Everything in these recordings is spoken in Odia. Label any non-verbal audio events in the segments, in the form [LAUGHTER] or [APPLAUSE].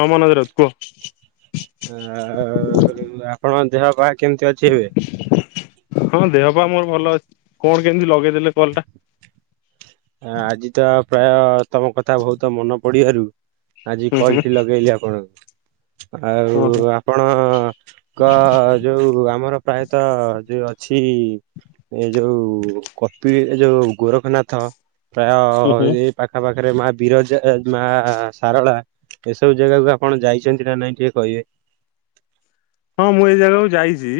ହଁ ମନଜ ରାଉତ୍ କୁହ? ଆ ଆପଣଙ୍କ ଦେହ ପାହା କେମିତି ଅଛି ଏବେ? ହଁ ଦେହ ପା ମୋର ଭଲ ଅଛି। କଣ କେମିତି ଲଗେଇଦେଲେ କଲ୍ ଟା? ଆଜି ତ ପ୍ରାୟ ତମ କଥା ବହୁତ ମନେ ପଡିବାରୁ ଆଜି ହୁଁ ହୁଁ କଲ୍ ଟି ଲଗେଇଲି ଆପଣଙ୍କୁ। ଓହୋ ଆଉ ଆପଣଙ୍କ ଯୋଉ ଆମର ପ୍ରାୟତଃ ଯୋଉ ଅଛି ଏ ଯୋଉ କପି, ଯୋଉ ଗୋରଖନାଥ ହୁଁ ହୁଁ ପ୍ରାୟ ଏ ପାଖା ପାଖରେ ମା ବିରଜା, ମା ସାରଳା ଏସବୁ ଜାଗାକୁ ଆପଣ ଯାଇଛନ୍ତି ନା ନାଇଁ ଟିକେ କହିବେ? ହଁ ମୁଁ ଏଇ ଜାଗାକୁ ଯାଇଛି।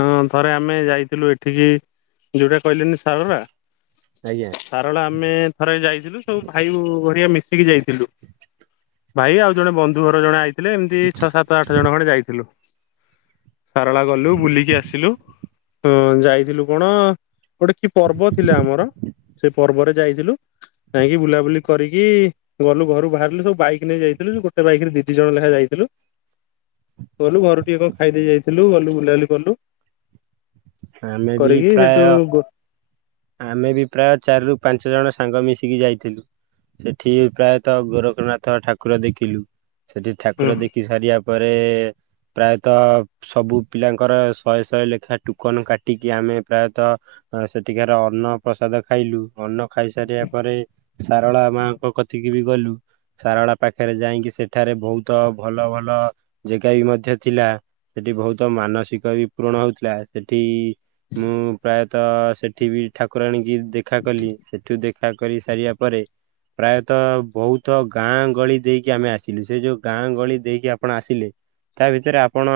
ହଁ ଥରେ ଆମେ ଯାଇଥିଲୁ ଏଠିକି, ଯୋଉଟା କହିଲେନି ସାରଳା ଆଜ୍ଞା। ସାରଳା ଆମେ ଥରେ ଯାଇଥିଲୁ, ସବୁ ଭାଇ ବୋହୁ ହାରିକା ମିଶିକି ଯାଇ ଥିଲୁ। ଭାଇ ଆଉ ଜଣେ ବନ୍ଧୁ ଘର ଜଣେ ଆଇଥିଲେ, ଏମିତି ଛଅ, ସାତ, ଆଠ, ଜଣ ଖଣ୍ଡେ ଯାଇଥିଲୁ। ସାରଳା ଗଲୁ ବୁଲିକି ଆସିଲୁ। ଉଁ ଯାଇଥିଲୁ କଣ ଗୋଟେ କି ପର୍ବ ଥିଲା ଆମର, ସେ ପର୍ବରେ ଯାଇଥିଲୁ। ଯାଇଁକି ବୁଲାବୁଲି କରିକି ଗଲୁ ଘରୁ ବାହାରିଲୁ ସବୁ ବାଇକ୍ ନେଇ ଯାଇଥିଲୁ। ଗୋଟେ ବାଇକ୍ ରେ ଦି ଦି ଜଣ ଲେଖାଁ ଯାଇଥିଲୁ। ଗଲୁ ଘରୁ ଟିକେ କଣ ଖାଇ ଦେଇେକି ଯାଇଥିଲୁ। ଗଲୁ ବୁଲାବୁଲି କଲୁ। ଆମେ ବି କରିକି ପ୍ରାୟ ହେଟୁ ଆମେ ବି ପ୍ରାୟ ଚାରିରୁ ପାଞ୍ଚ ଜଣ ସାଙ୍ଗ ମିଶିକି ଯାଇଥିଲୁ। ସେଠି ପ୍ରାୟତଃ ଗୋରଖନାଥ ଠାକୁର ଦେଖିଲୁ। ସେଠି ଠାକୁର ଦେଖି ଦେଖି ସାରିବା ପରେ, ପ୍ରାୟତଃ ସବୁ ପିଲାଙ୍କର ଶହେ ଶହେ ଲେଖାଏ ଟୋକନ କାଟିକି ଆମେ ପ୍ରାୟତଃ, ସେ ଟିକାର, ଅନ୍ନ ପ୍ରସାଦ ଖାଇଲୁ। ଅନ୍ନ ଖାଇସାରିବା ପରେ, ସାରଳା ମାଙ୍କ କତି ଗୀ, ଗଲୁ ସାରଳା ପାଖରେ ଯାଇଙ୍କି, ସେଠାରେ ବୋହୁତ ଭଲ ଭଲ ଜାଗା ବି ମଧ୍ୟ ଥିଲା। ସେଠି ବୋହୁତ ମାନସିକ ବି ପୂୁରଣ ହଉଥିଲା। ସେଠି ମୁଁ ପ୍ରାୟତଃ ସେଠି ବି ଠାକୁରାଣୀ କିି ଦେଖା କଲି। ସେଠି ଦେଖି ଦେଖା କରି ସାରିବା ପରେ ପ୍ରାୟତଃ ବୋହୁତ ଗାଁ ଗଳି ଦେଇକି ଆମେ ଆସିଲୁ। ସେ ଯୋଉ ଗାଁ ଗଳି ଦେଇକି ଆପଣ ଆସିଲେ ତା ଭିତରେ ଆପଣ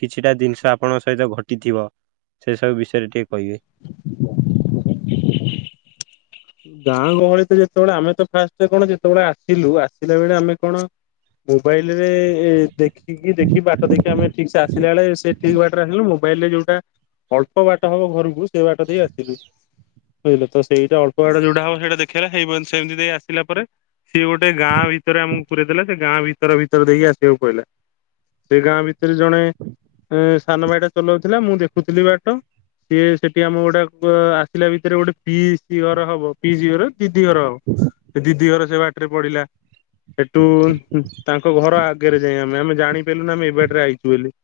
କିଛିଟା ଜିନିଷ ଆପଣଙ୍କ ସହିତ ଘଟିଥିବ? ସେ ସବୁ ବିଷୟରେ ଟିକେ କହିବେ? [INAUDIBLE] ଗାଁ ଗହଳି ତ ଯେତେବେଳେ ଆମେ ତ ଫାଷ୍ଟ କଣ ଯେତେବେଳେ ଆସିଲୁ ଆସିଲା ବେଳେ ଆମେ କଣ ମୋବାଇଲ ରେ ଏ ଦେଖିକି ଦେଖି ବାଟ ଦେଖି ଆମେ ଠିକ୍ ସେ ଆସିଲା ବେଳେ ସେ ଠିକ୍ ବାଟରେ ଆସିଲୁନୁ। ମୋବାଇଲରେ ଯୋଉଟା ଅଳ୍ପ ବାଟ ହବ ଘରକୁ ସେ ବାଟ ଦେଇ ଆସିଲୁ ବୁଝିଲେ ତ ସେଇଟା ଅଳ୍ ପ ବାଟ ଯୋଉଟା ହବ ସେଇଟା ଦେଖେଇଲା ହେଇ ପ ସେମିତି ଦେଇ ଆସିଲା ପରେ ସିଏ ଗୋଟେ ଗାଁ ଭିତରେ ଆମକୁ ପୁରେଇ ଦେଲା ସେ ଗାଁ ଭିତର ଭିତର ଦେଇକି ଆସିବାକୁ ପଇଲା। ସେ ଗାଁ ଭିତରେ ଜଣେ ଏ ସାନ ଭାଇଟା ଚଲାଉଥିଲା ମୁଁ ଦେଖୁଥିଲି ବାଟ। ସିଏ ସେଠି ଆମ ଗୋଟେ ଅ ଆସିଲା ଭିତରେ ଗୋଟେ ପିଇ-ଇସୀ ଘର ହବ ପିଇସୀ ଘର ଦିଦି ଘର ହବ ସେ ଦିଦି ଘର ସେ ବାଟରେ ପଡିଲା। ସେଠୁ-ଉ-ଉ-ଉ ଉ ତାଙ୍କ ଘର ଆଗରେ ଯାଇ ଆମେ ଆମେ ଜାଣିପାରିଲୁନୁ ଆମେ ଏ ବାଟରେ ଆଇଛୁ ବୋଲି।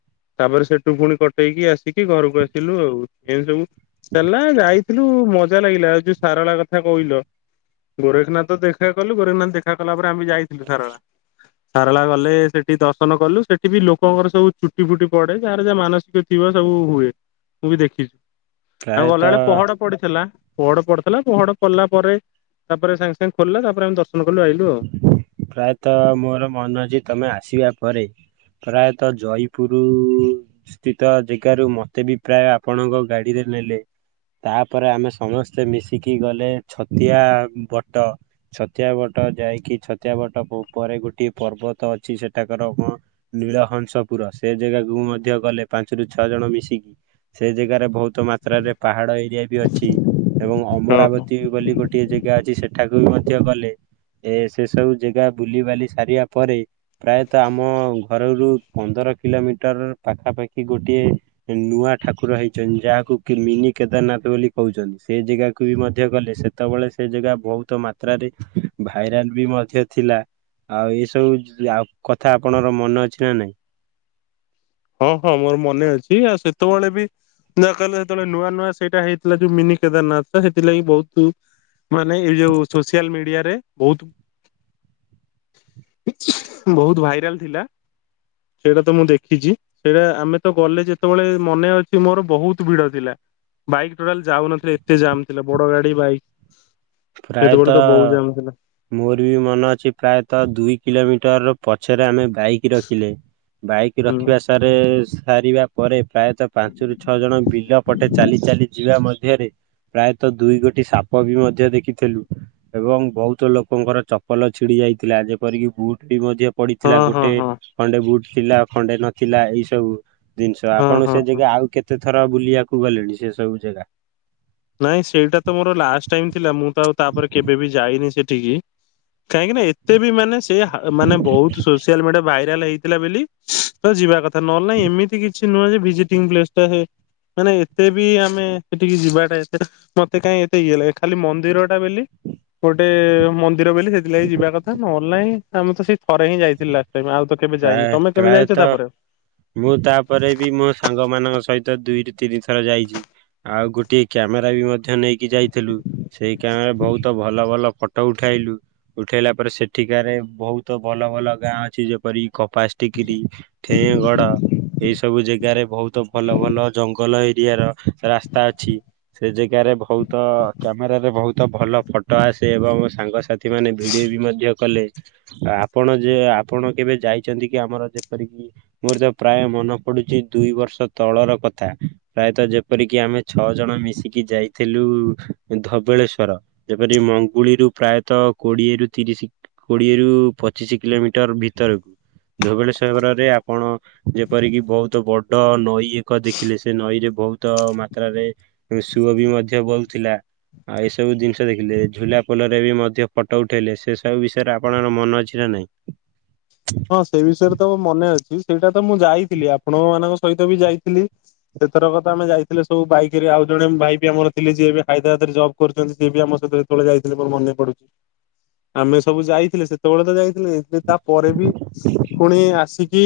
ତାପରେ ସେଠୁ ଫୁଣି କଟେଇକି ଆସିକି ଘରକୁ ଆସିଲୁ ଆଉ ଏମତି ସବୁ ଦେଲା ଯାଇଥିଲୁ ମଜା ଲାଗିଲା ଯୋଉ ସାରଳା କଥା କହିଲ ଗୋରେଖନାଥ ତ ଦେଖା କଲୁ, ଗୋରେଖନାଥ ଦେଖା କଲା ପରେ ଆମେ ଯାଇଥିଲୁ ସାରଳା। ସାରଳା ଗଲେ ସେଠି ଦର୍ଶନ କଲୁ ସେଠି ବି ଲୋକଙ୍କର ସବୁ ଚୁଟି ଫୁଟି ପଡେ ଯାହାର ଯାହା ମାନସିକ ଥିବ ସବୁ ହୁଏ ମୁଁ ବି ଦେଖିଛି ଆଉ ପ୍ରାୟତଃ ଗଲାବେଳେ ପହଡ ପଡିଥିଲା ପହଡ ପଡି ଲା ପହଡ଼ ପଡିଲା ପରେ ତାପରେ ସାଙ୍ଗେ ସାଙ୍ଗେ ଖୋଲିଲା ତାପରେ ଆମେ ଦର୍ଶନ କଲୁ ଆଇଲୁ ଆଉ। ପ୍ରାୟତଃ ମୋର ମନ ଅଛି ତମେ ଆସିବା ପରେ ପ୍ରାୟତଃ ଜୟପୁର-ଉ-ଉ-ଉ ସ୍ଥିତ ଜାଗାରୁ ମତେ ବି ପ୍ରାୟ ଆପଣଙ୍କ ଗାଡିରେ ନେଲେ ତାପରେ ଆମେ ସମସ୍ତେ ମିଶିକି ଗଲେ ଛତିଆ ବଟ। ଛତିଆବଟ ଯାଇକି ଛତିଆବଟ ପ ପରେ ଗୋଟିଏ ପର୍ବତ ଅଛି ସେଠାକାର କଣ ନୀଳହଂସପୁର ସେ ଜାଗାକୁ ମଧ୍ୟ ଗଲେ ପାଞ୍ଚରୁ ଛଅ ଜଣ ମିଶିକି। ସେ ଜାଗାରେ ବହୁତ ମାତ୍ରାରେ ପାହାଡ ଏରିଆ ବି ଅଛି। ଏବଂ ଓହୋ ଅମରାବତୀ ବୋଲି ଗୋଟିଏ ଜାଗା ଅଛି ସେଠାକୁ ବି ମଧ୍ୟ ଗଲେ। ଏ-ଏ-ଏ ସେ ସବୁ ଜାଗା ବୁଲିିବାଲି ସାରିବା ପରେ ପ୍ରାୟତଃ ଆମ ଘରରୁ ପନ୍ଦର କିଲୋମିଟର ପାଖାପାଖି ଗୋଟିଏ ନୂଆ ଠାକୁର ହେଇଛନ୍ତି ଯାହାକୁ କି ମିନି କେଦାରନାଥ ବୋଲି କହୁଛନ୍ତି ସେ ଜେଗାକୁ ବି ମଧ୍ୟ ଗଲେ ସେ ସେତେବେଳେ ସେ ଜାଗା ବହୁତ ମାତ୍ରାରେ ଭାଇରାଲ ବି ମଧ୍ୟ ଥିଲା ଆଉ ଏସବୁ ଆଉ କଥା ଆପଣଙ୍କର ମନେ ଅଛି ନା ନାଇଁ? ହଁ ହଁ ମୋର ମନେ ଅଛି ଆଉ ସେତେବେଳେ ବି ନା କହିଲେ ସେତେବେଳେ ନୂଆ ନୂଆ ସେଇଟା ହେଇଥିଲା ଯୋଉ ମିନି କେଦାରନାଥ ସେଥିଲାଗି ବହୁତୁ ମାନେ ଏଇ ଯୋଉ ସୋସିଆଲ ମିଡିଆରେ ବହୁତ ବହୁତ ଭାଇରାଲ ଥିଲା ସେଇଟା ତ ମୁଁ ଦେଖିଛି। ସେଇଟା ଆମେ ତ ଗଲେ ଯେତେବେଳେ ମନେ ଅଛି ମୋର ବହୁତ ଭିଡ ଥିଲା। ବାଇକ୍ ଟୋଟାଲ ଯାଉନଥାଏ ଏତେ ଜାମ୍ ଥିଲେ ବଡ ଗାଡି, ବାଇକ୍। ସେତେବେଳେ ତ ପ୍ରାୟତଃ ବହୁ ଜାମ୍ ଥିଲା। ମୋର ବି ମନେ ଅଛି ପ୍ରାୟତଃ ଦୁଇ କିଲୋମିଟର ପଛରେ ଆମେ ବାଇ କ୍ ରଖିଲେ ବାଇକ୍ ହୁଁ ରଖିବା ସାରେ-ଏ-ଏ-ଏ ସାରିବା ପରେ ପ୍ରାୟତଃ ପାଞ୍ଚରୁ ଛଅ ଜଣ ବିଲ ପଟେ ଚାଲି ଚାଲି ଯିବା ମଧ୍ୟରେ ପ୍ରାୟତଃ ଦୁଇ ଗୋଟି ସାପ ବି ମଧ୍ୟ ଦେଖି ଥିଲୁ ଏବଂ ବହୁତ ଲୋକଙ୍କର ଚପଲ ଛିଡି ଯାଇଥିଲା ଯେପରିକି ବୁଟ୍ ବି ମଧ୍ୟ ହଁ ପଡିଥିଲା ହଁ ଗୋଟେ ହଁ ଖଣ୍ଡେ ବୁଟ ଥିଲା ଖଣ୍ଡେ ନଥିଲା ଏଇ ସବୁ ଜିନିଷ ହଁ ଆପଣ ହଁ ସେ ଯେ ହଁ। କି ଆଉ କେତେଥର ବୁଲିଆକୁ ଗଲେଣି ସେ ସବୁ ଜଗା? ନାଇଁ ସେଇଟା ତ ମୋର ଲାଷ୍ଟ ଟାଇମ ଥିଲା ମୁଁ ତ ଆଉ ତାପରେ କେବେ ବି ଯାଇନି ସେଠିକି। କାହିଁକି ନା ଏତେ ବି ମାନେ ସେ ହା ମାନେ ବହୁତୁ ସୁ ସୋସିଆଲ ମିଡିଆ ଭାଇରାଲ ହେଇଥିଲା ବୋଲି ତ ଯିବା କଥା ନହେଲେ ନାଇଁ ଏମିତି କିଛି ନୁହଁ ଯେ ଭିଜିଟିଙ୍ଗ ପ୍ଳେସ୍ ଟା ସେ ମାନେ ଏତେ ବି ଆମେ ସେଠିକି ଯିବାଟା ମତେ କାଇହିଁ ଏତେ ଇଏ ଲାଗେ ଖାଲି ମନ୍ଦିର ଟା ବୋଲି ଗୋଟେ-ଏ-ଏ-ଏ ମ ନ୍ଦିର ବୋଲି ସେଥିଲାଗି ଯିବା କଥା ନହେଲେ ନାଇଁ ଆମ ତ ସେଇ ଥରେ ହିଁ ଯାଇଥିଲ ଲାଷ୍ଟ ଟାଇମ୍ ଆଉ ତ କେବେ ପ୍ରାୟ ଯାଇନି ତମେ କେବେ ଯାଇଛ ପ୍ରାୟତଃ ତାପରେ? ମୁଁ ତାପରେ ବି ମୋ ସାଙ୍ଗ ମାନଙ୍କ ସହିତ ଦୁଇରୁ ତିନି ଥର ଯାଇଛି। ଆଉ ଗୋଟଏ କ୍ୟାମେରା ବି ମଧ୍ୟ ନେଇକି ଯାଇଥିଲୁ ସେଇ କ୍ୟାମେରା ବହୁତ ଭଲ ଭଲ ଫଟ୍ ଫଟ ଉଠାଇଲୁ ଉଠେଇଲା ପରେ ସେଠିକାରେ ବହୁତ ଭଲ ଭଲ ଗାଁ ଅଛି ଯେପରି କପାସ ଟିକିଲି ଠେଁଗଡ଼। ଏଇ ସବୁ ଜେଗାରେ ବହୁତ ଭଲ ଭଲ ଜଙ୍ଗଲ ଏରିଆ ର ରାସ୍ତା ଅଛି। ସେ ଜେଗାରେ ଭହୁତ କ୍ୟାମେରାରେ ଭହୁତ ଭଲ ଫଟ ଆସେ ଏବଂ ସାଙ୍ଗସା ଥି ମାନେ ଭିଡ଼ିଓ ବି ମଧ୍ୟ କଲେ ଆପଣ ଯେ ଆପଣ କେବେ ଯାଇଛନ୍ତି କି ଆମର ଯେପରିକି। ମୋର ତ ପ୍ରାୟ ମନ ପଡୁଛି ଦୁଇ ବର୍ଷ ତଳର କଥା। ପ୍ରାୟତଃ ଯେପରିକି ଆମେ ଛଅ ଜଣ ମିଶିକି ଯାଇଥିଲୁ ଧବଳେଶ୍ଵର। ଯେପରି ମଙ୍ଗୁଳିରୁୁ ପ୍ରାୟତଃ କୋଡିଏ ରୁ ତିରିଶି କୋଡିଏରୁୁ ପଚିଶି କିଲୋମିଟର ଭିତରକୁ। ଧୋବେଳେଶ୍ଵର ରେ ଆପଣ ଯେପରିକି ବହୁତ ବଡ ନଈ ଏକ ଦେଖିଲେ ସେ ନଈରେ ବହୁତ ମାତ୍ରାରେ ସୁଅ ବି ମଧ୍ୟ ବହୁଥିଲା। ଆଉ ଏସବୁ ଜିନିଷ ଦେଖିଲେ ଝୁଲା ପୋଲରେ ବି ମଧ୍ୟ ଫଟ ଉଠାଇଲେ ସେସବୁ ବିଷୟରେ ଆପଣଙ୍କର ମନେ ଅଛି ନାଁ ନାଇଁ। ହଁ ସେ ବିଷୟରେ ତ ମନେ ଅଛି ସେଇଟା ତ ମୁଁ ଯାଇଥିଲି ଆପଣଙ୍କ ମାନଙ୍କ ସହିତ ବି ଯାଇଥିଲି। ସେଥରକ ତ ଆମେ ଯାଇଥିଲେ ସବୁ ବାଇକ ରେ ଆଉ ଜଣେ ଭାଇ ବି ଆମର ଥିଲେ ଯିଏ ଏବେ ହଇଦ୍ରାବାଦରେ ଜବ୍ କରୁଛନ୍ତି ସିଏବି ଆମସହିତ ସେତେବେଳେ ଯାଇଥିଲେ ମୋର ମନେ ପଡୁଛି। ଆମେ ସବୁ ଯାଇଥିଲେ ସେତେବେଳେ ତ ଯାଇଥିଲେ ତାପରେ ବି ପୁଣି ଆସିକି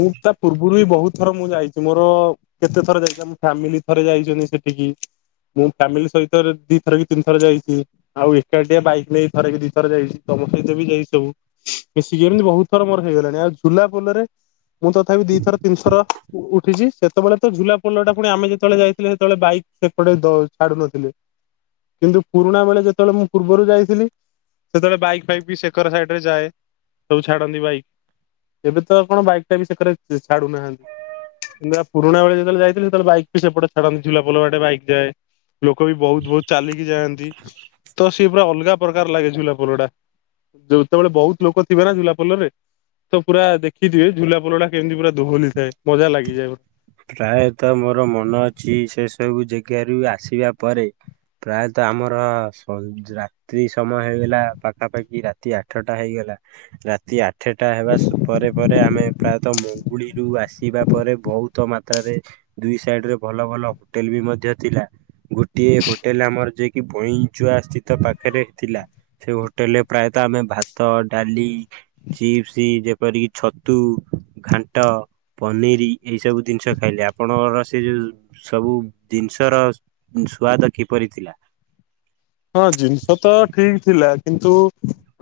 ମୁଁ ତା ପୂର୍ବରୁ ବି ବହୁତ ଥର ମୁଁ ଯାଇଛି ମୋର କେତେ ଥର ଯାଇଚି ଆମ ଫ୍ୟାମିଲି ଥରେ ଯାଇଛନ୍ତି ସେଠିକି। ମୁଁ ଫ୍ୟାମିଲି ସହିତ ରେ ଦିଥର କି ତିନି ଥର ଯାଇଛି। ଆଉ ଏକାଟିଆ ବାଇକ ନେଇ ଥରେ କି ଦିଥର ଯାଇଛି ତମ ସହିତ ବି ଯାଇଛି ସବୁ ମିଶିକି ଏମିତି ବହୁତ ଥର ମୋର ହେଇଗଲାଣି ଆଉ ଝୁଲା ପୋଲରେ ମୁଁ ତଥାପି ଦିଥର ତିନିଥର ଉଠିଛି। ସେତେବେଳେ ତ ଝୁଲା ପୋଲଟା ପୁଣି ଆମେ ଯେତେବେଳେ ଯାଇଥିଲେ ହେତେବେଳେ ବାଇକ୍ ହେପଟେ ଛାଡୁନଥିଲେ। କିନ୍ତୁ ପୁରୁଣା ବେଳେ ଯେତେବେଳେ ମୁଁ ପୂର୍ବରୁ ଯାଇଥିଲି ସେତେବେଳେ ବାଇକ୍ ଫାଇକ୍ ବି ସେକର ସାଇଡ ରେ ଯାଏ। ଛାଡ଼ନ୍ତି ବାଇକ୍ ଏବେ ତ କଣ ବାଇକ୍ ଟା ବି ସେକରେ ଛାଡୁନାହାଁନ୍ତି। ନନାଁ ପୁରୁଣା ବେଳେ ଯେତେବେଳେ ଯାଇଥିଲି ସେତବେଳେ ବାଇକ ବି ସେପଟେ ଛାଡ଼ନ୍ତି ଝୁଲାପୋଲ ବାଟେ ବାଇକ ଯାଏ। ଲୋକ ବି ବହୁତ ବହୁତ ଚାଲିକି ଯାଆନ୍ତି ତ ସିଏ ପୁରା ଅଲଗା ପ୍ରକାର ଲାଗେ ଝୁଲାପୋଲ ଟା। ଯେତବେଳେ ବହୁତ ଲୋକ ଥିବେ ନା ଝୁଲା ପୋଲରେ ତ ପୁରା ଦେଖିଥିବେ ଝୁଲା ପୋଲଟା କେମିତି ପୁରା ଦୋହଲି ଥାଏ ମଜା ଲାଗିଯାଏ। ପ୍ରାୟତଃ ମୋର ମନ ଅଛି ସେ ସବୁ ଯେଗାରୁ ଆସିବା ପରେ। ପ୍ରାୟତଃ ଆମର ସଂ ରାତି ରାତ୍ରି ସମୟ ହେଇଗଲା ପାଖାପାଖି ରାତି ଆଠଟା ହେଇଗଲା ରାତି ଆ ଠେଟା ହେବା ପରେ ପରେ ଆମେ ପ୍ରାୟତଃ ମୁଙ୍ଗୁଳିରୁୁ ଆସିବା ପରେ ବହୁତ ତ ମାତ୍ରାରେ ଦୁଇ ସାଇଡ ରେ ଭଲ ଭଲ ହୋଟେଲ ବି ମଧ୍ୟ ଥିଲା। ଗୋଟିଏ ହୋଟେଲ ଆମର ଯେକି ପଇଁଚୁଆ ସ୍ଥିତ ପାଖେରେ ଥିଲା। ସେ ହୋଟେଲରେ ପ୍ରାୟତଃ ଆମେ ଭାତ, ଡାଲି ଚିପ୍ସ ଯେପରିକି ଛତୁ, ଘାଣ୍ଟ, ପନିର ଏଇ ସବୁ ଜିନିଷ ଖାଇଲେ ଆପଣଙ୍କର ସେ ଯେଉଁ ସବୁ ଜିନିଷର ସ୍ୱାଦ କିପରି ଥିଲା? ହଁ ଜିନିଷ ତ ଠିକ ଥିଲା କିନ୍ତୁ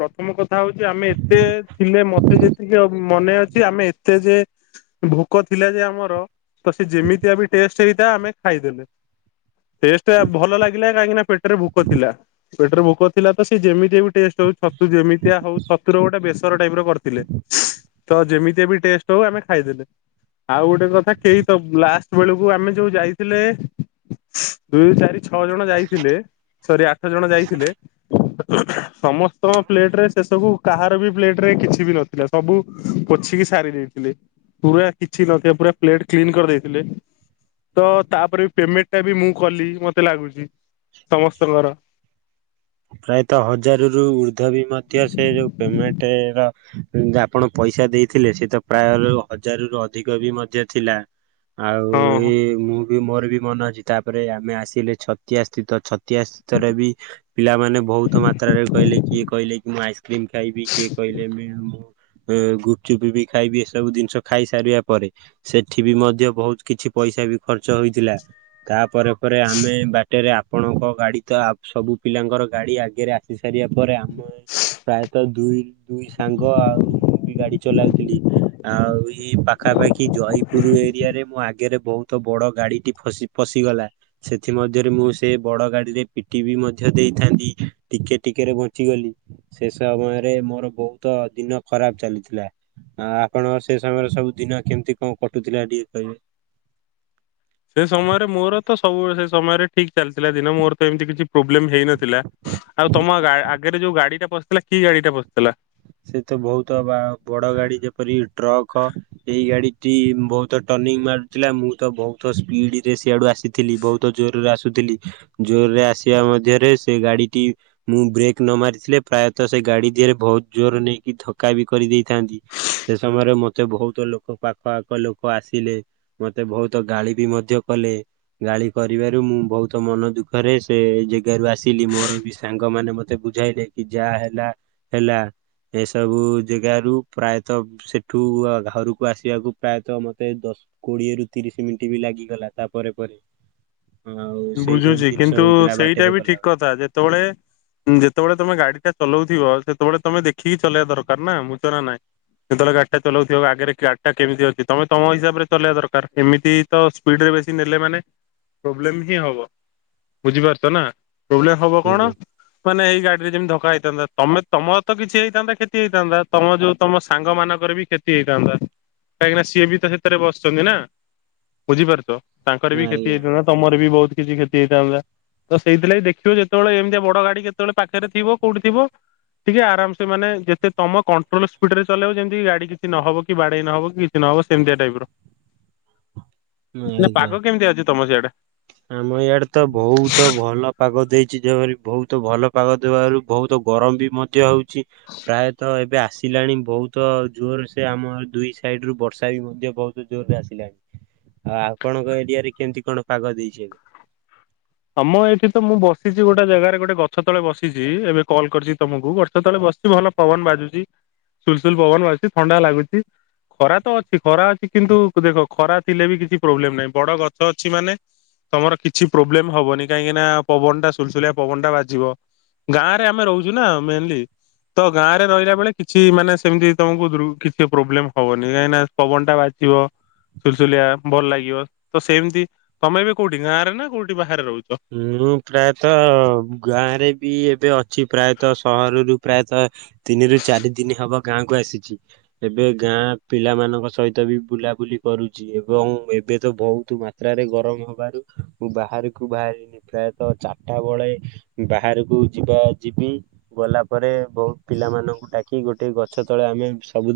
ପ୍ରଥମ କଥା ହଉଛି ଆମେ ଏତେ ଥିଲେ ମତେ ଯେତିକି ମନେ ଅଛି ଆମେ ଏତେ ଯେ ଭୋକ ଥିଲା ଯେ ଆମର ତ ସେ ଯେମିତିଆ ବି ଟେଷ୍ଟ ସେଇଟା ଆମେ ଖାଇଦେଲେ ଟେଷ୍ଟ ଭଲ ଲାଗିଲା କାହିଁକିନା ପେଟରେ ଭୋକ ଥିଲା। ପେଟରେ ଭୋକ ଥିଲା ତ ସେ ଯେମିତିଆ ବି ଟେଷ୍ଟ ହଉ ଛତୁ ଯେମିତିଆ ହଉ ଛତୁର ଗୋଟେ ବେସର ଟାଇପ ର କରିଥିଲେ। ତ ଯେମିତିଆ ବି ଟେଷ୍ଟ ହଉ ଆମେ ଖାଇଦେଲେ। ଆଉ ଗୋଟେ କଥା କେହି ତ ଲାଷ୍ଟ ବେଳକୁ ଆମେ ଯୋଉ ଯାଇଥିଲେ ଦୁଇ ଚାରି ଛଅ ଜଣ ଯାଇଥିଲେ। ସରି ଆଠ ଜଣ ଯାଇଥିଲେ ସମସ୍ତଙ୍କ ପ୍ଲେଟ ରେ ସେ ସବୁ କାହାର ବି ପ୍ଲେଟ ରେ କିଛି ବି ନଥିଲା ସବୁ ପୋଛିକି ସାରି ଦେଇଥିଲେ। ପୁରା କିଛି ନଥିବା ପୁରାଟ କ୍ଲିନ କରିଦେଇଥିଲେ। ତ ତାପରେ ବି ପେମେଣ୍ଟ ଟା ବି ମୁଁ କଲି ମତେ ଲାଗୁଛି। ସମସ୍ତଙ୍କର ପ୍ରାୟତଃ ହଜାରରୁ ଉର୍ଦ୍ଧ ବି ମଧ୍ୟ ସେ ଯୋଉ ପେମେଣ୍ଟର ଆପଣ ପଇସା ଦେଇଥିଲେ ସେ ତ ପ୍ରାୟ ହଜାରରୁ ଅଧିକ ବି ମଧ୍ୟ ଥିଲା ଆଉ ହଁ। ଏଇ ମୁଁ ବି ମୋର ବି ମନ ଅଛି ତାପରେ ଆମେ ଆସିଲେ ଛତିଆଶ ସ୍ଥିତ ଛତିଆ ସ୍ଥିତରେ ବି ପିଲାମାନେ ବହୁତ ମାତ୍ରରେ କହିଲେ କିଏ କହିଲେ କି ମୁଁ ଆଇସ୍କ୍ରିମ ଖାଇବି କିଏ କହିଲେ ମୁ ଗୁପଚୁପି ବି ଖାଇବି ଏସବୁ ଜିନିଷ ଖାଇ ସାରିବା ପରେ ସେଠି ବି ମଧ୍ୟ ବହୁତ କିଛି ପଇସା ବି ଖର୍ଚ୍ଚ ହେଇଥିଲା ତାପରେ ପରେ ଆମେ ବା ଟେରେ ଆପଣଙ୍କ ଗାଡି ତ ସବୁ ପିଲାଙ୍କର ଗାଡି ଆଗରେ ଆସି ସାରିବା ପରେମ ପ୍ରାୟତଃ ଦୁଇ ଦୁଇ ସାଙ୍ଗ ଆଉ ମୁଁ ବି ଗାଡି ଚଲାଉଥିଲି। ଆଉ ଇ ପାଖାପାଖି ଜୟପୁର ଏରିଆ ରେ ମୁଁ ଆଗରେ ବହୁତ ତ ବଡ ଗାଡିଟି ଫଶି-ଫଶିଗଲା ସେଥି ମଧ୍ୟ ରେ ମୁଁ ସେ ବଡ ଗାଡିରେ ପିଟି ବି ମଧ୍ୟ ଦେଇଥାନ୍ତି ଟିକେ ଟିକେରେ ବଞ୍ଚିଗଲି। ସେ ସମ ସମୟରେ ମୋର ବହୁତ ଦିନ ଖରାପ ଚାଲିଥିଲା। ଆ ଆପଣଙ୍କର ସେ ସମୟରେ ସବୁ ଦିନ କେମିତି କ'ଣ କଟୁଥିଲା ଟିକେ କହିବେ? ସେ ସମୟରେ ମୋର ତ ସବୁବେଳେ ସେ ସମୟରେ ଠିକ ଚାଲିଥିଲା ଦିନ ମୋର ତ ଏମିତି କିଛି ପ୍ରୋବ୍ଲେମ ହେଇନଥିଲା ଆଉ ତମ ଆ-ଆଗରେ ଯୋଉ ଗାଡି ଟା ପସିଥିଲା କି ଗାଡ଼ିଟା ବସିଥିଲା। ସେ ତ ବହୁତବା ବଡ ଗାଡି ଯେପରି ଟ୍ରକ ଏଇ ଗାଡି ଟି ବହୁତ ଟର୍ନିଂ ମାରୁଥିଲା ମୁଁ ତ ବହୁତ ସ୍ପିଡ ରେ ସଆଡୁ ଆସି ଥିଲି ବହୁତ ଜୋରରେ ଆସୁଥିଲି ଜୋରରେ ଆସିବା ମଧ୍ୟରେ ସେ ଗାଡିଟି ମୁଁ ବ୍ରେକ୍ ନ ମାରିଥିଲେ ପ୍ରାୟତଃ ସେ ଗାଡି ଧରେ ବହୁତ ଜୋର ନେଇକି ଧକ୍କା ବି କରିଦେଇଥାନ୍ତି। ସେ ସମୟରେ ମତେ ବହୁତ ଲୋକ ପାଖ ଆଖ ଲୋକ ଆସିଲେ। ମତେ ବହୁତ ଗାଳି ବି ମଧ୍ୟ କଲେ। ଗାଳି କରିବାରୁ ମୁଁ ବହୁତ ମନ ଦୁଃଖରେ ସେ ଜାଗାରୁ ଆସିଲି ମୋର ବି ସାଙ୍ଗମାନେ ମ ତେ ବୁଝାଇଲେ କି ଯାହା ହେଲା ହେଲା ଏସବୁ ଜାଗାରୁ ପ୍ରାୟତଃ ସେଠୁ ଘରକୁ ଆସିବାକୁ ପ୍ରାୟତଃ ମୋତେ ଦଶ କୋଡିଏ ରୁ ତିରିଶ ମିନିଟ୍ ବି ଲାଗିଗଲା ତାପରେ ପରେ। ଆଉ ସେଇ ସବୁ ବୁଝୁଛି ଜିନିଷ କିନ୍ତୁ ହୋଇଥିଲା ସେଇଟା ବାଟରେ ବି ଠିକ ଗଲାବେଳେ କଥା ଯେତେବେଳେ ଯେତେବେଳେ ତମେ ଗାଡି ଟା ଚଲଉଥିବ ସେତେବେଳେ ତମେ ଦେଖିକି ଚଲେଇବା ଦରକାର ନା ବୁଝୁଛ ନା ନାଇଁ। ଯେତେବେଳେ ଗାଡି ଟା ଚଲାଉଥିବ ଆଗରେ ଗାଡି ଟା କେମିତି ଅଛି ତମେ ତମ ହିସାବରେ ଚଲେଇବା ଦରକାର ଏମିତି ତ ସ୍ପିଡ ରେ ବେଶୀ ନେଲେ ମାନେ ପ୍ରୋବ୍ଲେମ୍ ହିଁ ହବ ବୁଝିପାରୁଛ ନା ପ୍ରୋବ୍ଲେମ ହବ କ'ଣ ହୁଁ ମାନେ ଏଇ ଗାଡି ରେ ଯେମିତି ଧକ୍କା ହେଇଥାନ୍ତା ତମେ ତମର ତ କିଛି ହେଇଥାନ୍ତା କ୍ଷତି ହେଇଥାନ୍ତା ତମ ଯୋଉ ତମ ସାଙ୍ଗ ମାନଙ୍କର ବି କ୍ଷତି ହେଇଥାନ୍ତା କାହିଁକିନା ସିଏ ବି ତ ସେଥିରେ ବସିଛନ୍ତି ନା। ବୁଝିପାରୁଛ ତାଙ୍କର ବି କ୍ଷତି ଆଜ୍ଞା ହେଇଥାନ୍ତା ତମର ବି ବହୁତ କିଛି କ୍ଷତି ହେଇଥାନ୍ତା ତ ସେଇଥିଲାଗି ଦେଖିବ ଯେତେବେଳେ ଏମିତି ବଡ ଗାଡି କେତେବେଳେ ପାଖରେ ଥିବ କୋଉଠି ଥିବ ଟିକେ ଆରାମ ସେ ମେ ଯେତେ ତମ କଣ୍ଟ୍ରୋଲ ସ୍ପିଡ ରେ ଚଲେଇବ ଯେମିତି କି ଗାଡି କିଛି ନହବ କି ବାଡେଇ ନହବ କି ଚିବ ସେମିତି ଟାଇପ ର [INAUDIBLE] ନା ଆଜ୍ଞା। ପାଗ କେମିତି ଅଛି ତମ ସିଆଡା? ଆମ ୟଆଡେ ତ ବହୁତ ଭଲ ପାଗ ଦେଇ ଛି ବହୁତ ଭଲ ପାଗ ଦେବାରୁ ବହୁତ ଗରମ ବି ମଧ୍ୟ ହଉଛି ପ୍ରାୟତଃ ଏବେ ଆସି ଆସିଲାଣି ବହୁତ ଜୋର ସେ ଆମର ଦୁଇ ସାଇଡ ରୁ ବର୍ଷା ବି ମଧ୍ୟ ବହୁତ ଜୋରରେ ଆସିଲାଣି ଆଉ ଆପଣଙ୍କ ଏରିଆରେ କେମିତି କ'ଣ ପାଗ ଦେଇଛନ୍ତି? ଆମ ଏଇଠି ତ ମୁଁ ବସିଛି ଗୋଟେ ଜାଗାରେ ଗୋଟେ ଗଛ ତଳେ ବସିଛି ଏବେ କଲ୍ କରିଛି ତମକୁ ଗଛ ତଳେ ବସିଛି ଭଲ ପବନ ବାଜୁଛି ସୁଲସୁଲ ପବନ ବାଜୁଛି ଥଣ୍ଡା ଲାଗୁଛି। ଖରା ତ ଅଛି ଖରା ଅଛି କିନ୍ତୁ ଦେଖ ଖରା ଥିଲେ ବି କିଛି ପ୍ରୋବ୍ଲେମ ନାହିଁ ବଡ ଗଛ ଅଛି ମାନେ ତମର କିଛି ପ୍ରୋବ୍ଲେମ ହବନି କାହିଁକି ନା ପବନ ଟା ସୁଲସୁଲିଆ ପବନ ଟା ବାଜିବ। ଗାଁ ରେ ଆମେ ରହୁଛୁ ନା ମେନଲି। ତ ଗାଁ ରେ ରହିଲା ବେଳେ କିଛି ମାନେ ସେମିତି ତମକୁ ଦୃ କିଛି ପ୍ରୋବ୍ଲେମ ହବନି କାହିଁକି ନା ପବନ ଟା ବାଜିବ। ସୁଲସୁଲିଆ ଭଲ ଲାଗିବ ତ ସେମିତି ତମେ ବି କୋଉଠି ଗାଁ ରେ ନା କୋଉଠି ବାହାରେ ରହୁଛ? ମୁଁ ପ୍ରାୟତଃ ଗାଁରେ ବି ଏବେ ଅଛି ପ୍ରାୟତଃ ସହରରୁ ପ୍ରାୟତଃ ତିନିରୁ ଚାରି ଦିନ ହବ ଗାଁକୁ ଆସିଛି। ଏବେ ଗାଁ ପିଲାମାନଙ୍କ ସହିତ ବି ବୁଲାବୁଲି କରୁଛି। ଏବଂ ଏବେ ତ ବହୁତ ମାତ୍ରାରେ ଗରମ ହବାରୁ ମୁଁ ବାହାରୁକୁ ବାହାରିନି ପ୍ରାୟତ ଚାରିଟା ବେଳେ ବାହାରକୁ ଯିବା ଯିବି। ଗଲା ପରେ ବହୁତ ପିଲାମାନଙ୍କୁ ଡାକି ଗୋଟେ ଗଛ ତଳେ ଆମେ ସବୁଦି।